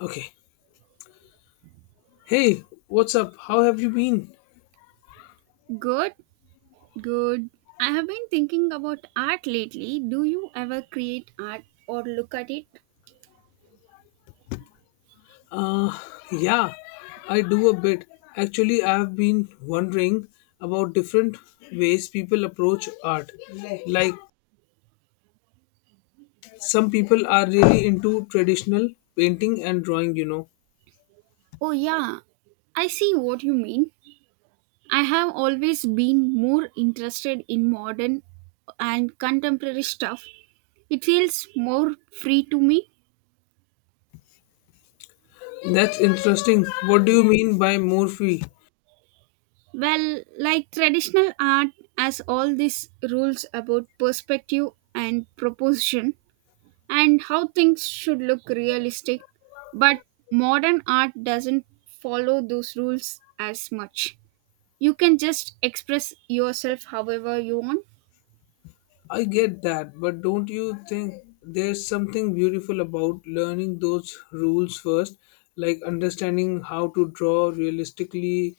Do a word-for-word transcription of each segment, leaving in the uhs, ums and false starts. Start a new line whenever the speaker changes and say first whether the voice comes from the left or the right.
left: Okay. Hey, what's up? How have you been?
right: Good, good. I have been thinking about art lately. Do you ever create art or look at it?
left: Uh, yeah, I do a bit. Actually, I have been wondering about different ways people approach art. Like, some people are really into traditional painting and drawing, you know.
right: Oh, yeah. I see what you mean. I have always been more interested in modern and contemporary stuff. It feels more free to me.
left: That's interesting. What do you mean by more free?
right: Well, like traditional art has all these rules about perspective and proportion, and how things should look realistic, but modern art doesn't follow those rules as much. You can just express yourself however you want.
left: I get that, but don't you think there's something beautiful about learning those rules first? Like understanding how to draw realistically,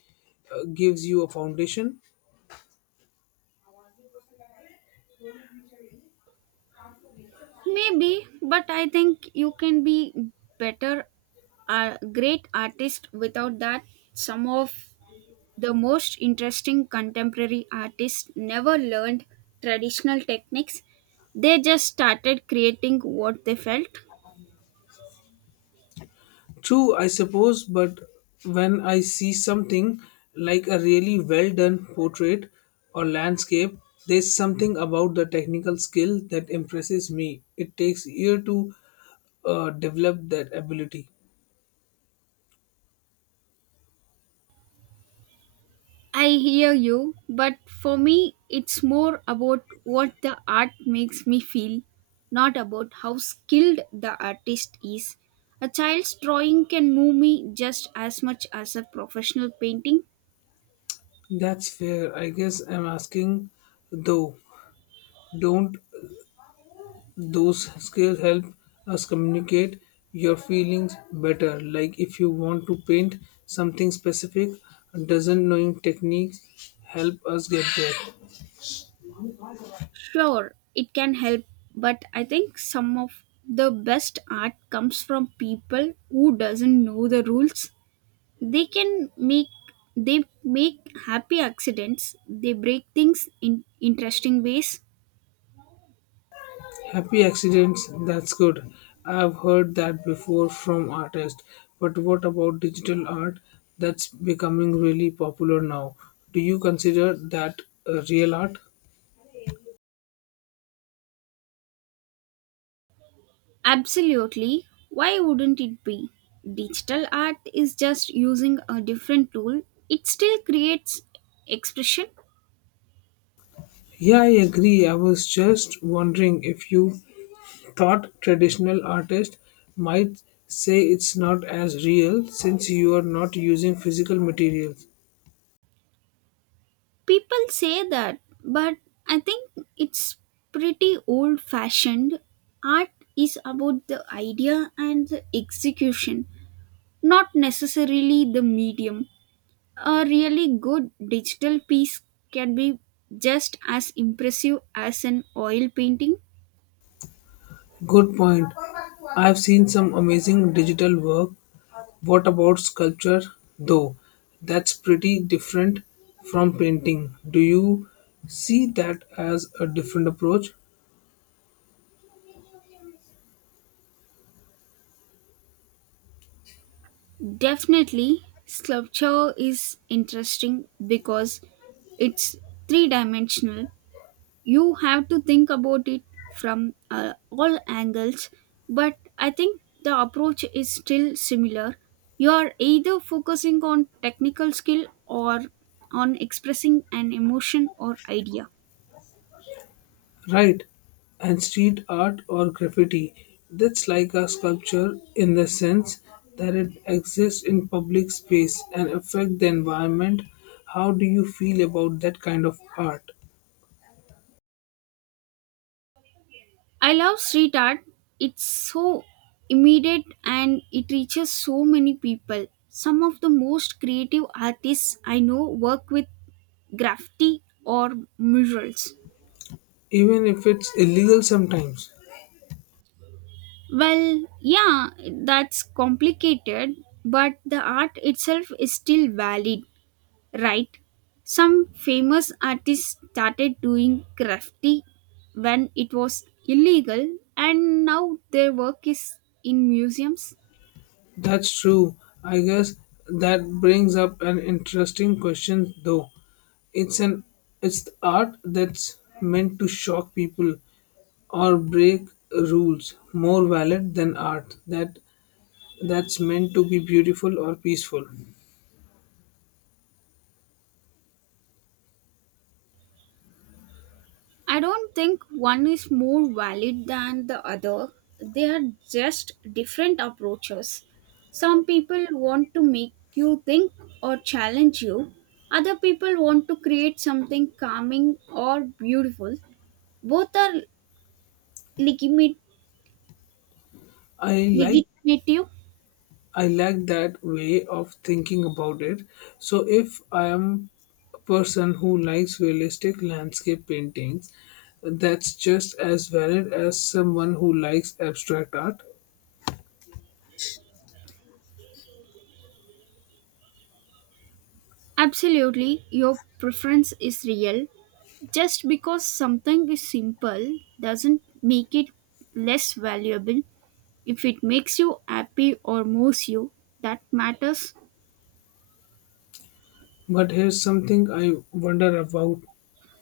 left: uh, gives you a foundation?
right: Maybe, but I think you can be better a great artist without that, some of the most interesting contemporary artists never learned traditional techniques, they just started creating what they felt.
left: True, I suppose, but when I see something like a really well done portrait or landscape, there's something about the technical skill that impresses me. It takes year to, uh, develop that ability.
right: I hear you, but for me, it's more about what the art makes me feel, not about how skilled the artist is. A child's drawing can move me just as much as a professional painting.
left: That's fair. I guess I'm asking though, don't those skills help us communicate your feelings better? Like if you want to paint something specific, doesn't knowing techniques help us get there?
right: Sure, it can help, but I think some of the best art comes from people who doesn't know the rules. They can make they make happy accidents. They break things in interesting ways.
left: Happy accidents, that's good. I've heard that before from artists. But what about digital art that's becoming really popular now? Do you consider that, uh, real art?
right: Absolutely. Why wouldn't it be? Digital art is just using a different tool. It still creates expression.
left: Yeah, I agree. I was just wondering if you thought traditional artists might say it's not as real since you are not using physical materials.
right: People say that, but I think it's pretty old fashioned. Art is about the idea and the execution, not necessarily the medium. A really good digital piece can be just as impressive as an oil painting.
left: Good point. I've seen some amazing digital work. What about sculpture, though? That's pretty different from painting. Do you see that as a different approach?
right: Definitely, sculpture is interesting because it's three dimensional. You have to think about it from uh, all angles, but I think the approach is still similar. You are either focusing on technical skill or on expressing an emotion or idea.
left: Right, and street art or graffiti. That's like a sculpture in the sense that it exists in public space and affects the environment. How do you feel about that kind of art?
right: I love street art. It's so immediate and it reaches so many people. Some of the most creative artists I know work with graffiti or murals.
left: Even if it's illegal sometimes.
right: Well, yeah, that's complicated, but the art itself is still valid, right? Some famous artists started doing graffiti when it was illegal, and now their work is in museums.
left: That's true. I guess that brings up an interesting question though. It's an it's the art that's meant to shock people or break rules more valid than art that that's meant to be beautiful or peaceful.
right: I don't think one is more valid than the other. They are just different approaches. Some people want to make you think or challenge you. Other people want to create something calming or beautiful. Both are legitimate.
left: I like
right: Legitimate.
left: I like that way of thinking about it. So if I am a person who likes realistic landscape paintings, that's just as valid as someone who likes abstract art.
right: Absolutely, your preference is real. Just because something is simple doesn't make it less valuable. If it makes you happy or moves you, that matters.
left: But here's something I wonder about,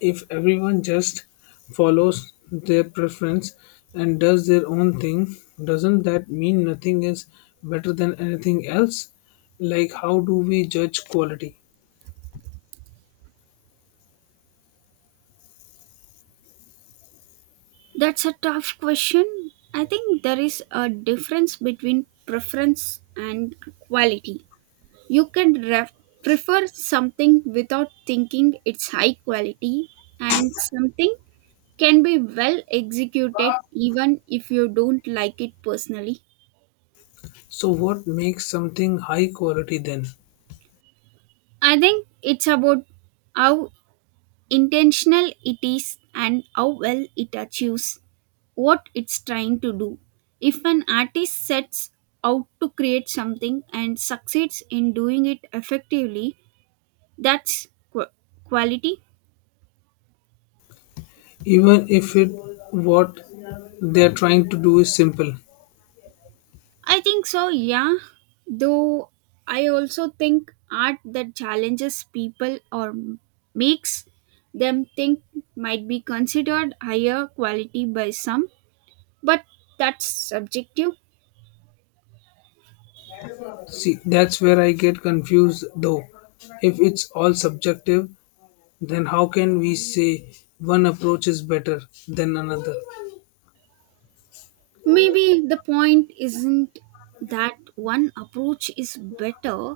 left: if everyone just follows their preference and does their own thing, doesn't that mean nothing is better than anything else? Like, how do we judge quality?
right: That's a tough question. I think there is a difference between preference and quality. You can ref- prefer something without thinking it's high quality, and something can be well executed even if you don't like it personally.
left: So, what makes something high quality then?
right: I think it's about how intentional it is and how well it achieves what it's trying to do. If an artist sets out to create something and succeeds in doing it effectively, that's qu- quality.
left: Even if it, what they're trying to do is simple.
right: I think so, yeah. Though I also think art that challenges people or m- makes them think might be considered higher quality by some, but that's subjective.
left: See, that's where I get confused though. If it's all subjective, then how can we say one approach is better than another?
right: Maybe the point isn't that one approach is better,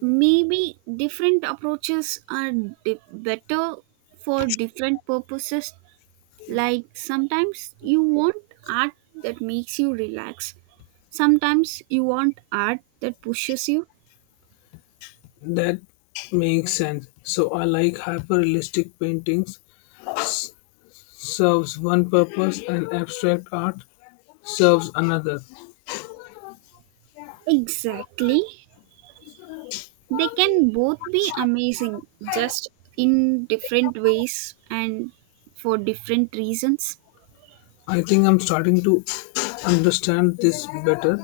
right: maybe different approaches are di- better for different purposes, like sometimes you want art that makes you relax, sometimes you want art that pushes you.
left: That makes sense. So I like hyperrealistic paintings serves one purpose and abstract art serves another.
right: Exactly, they can both be amazing, just in different ways and for different reasons.
left: I think I'm starting to understand this better.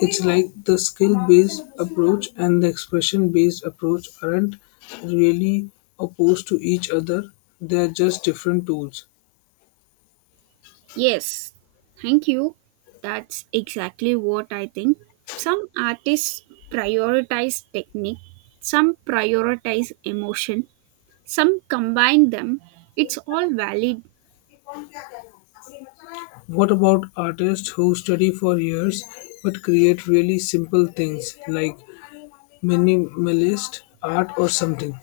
left: It's like the skill based approach and the expression based approach aren't really opposed to each other, they're just different tools.
right: Yes, thank you. That's exactly what I think. Some artists prioritize technique, some prioritize emotion, some combine them. It's all valid.
left: What about artists who study for years but create really simple things like minimalist art or something?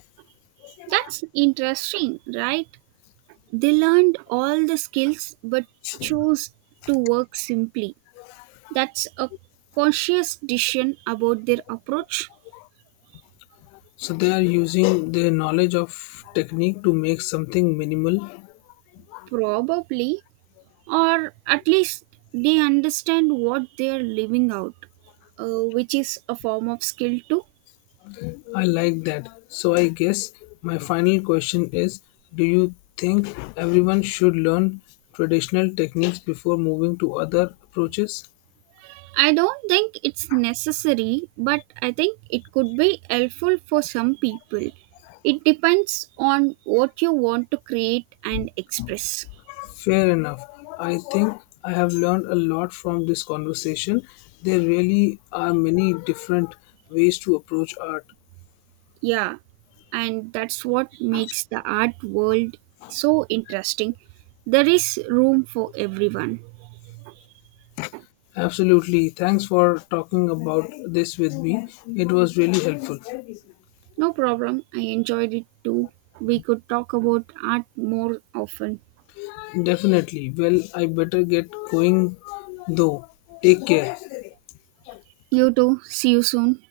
right: That's interesting, right? They learned all the skills but chose to work simply. That's a conscious decision about their approach.
left: So they are using their knowledge of technique to make something minimal.
right: Probably, or at least they understand what they're living out, uh, which is a form of skill too.
left: I like that. So I guess my final question is, do you think everyone should learn traditional techniques before moving to other approaches?
right: I don't think it's necessary, but I think it could be helpful for some people. It depends on what you want to create and express.
left: Fair enough. I think I have learned a lot from this conversation. There really are many different ways to approach art.
right: Yeah, and that's what makes the art world so interesting. There is room for everyone.
left: Absolutely. Thanks for talking about this with me. It was really helpful.
right: No problem. I enjoyed it too. We could talk about art more often.
left: Definitely. Well, I better get going though. Take care.
right: You too. See you soon.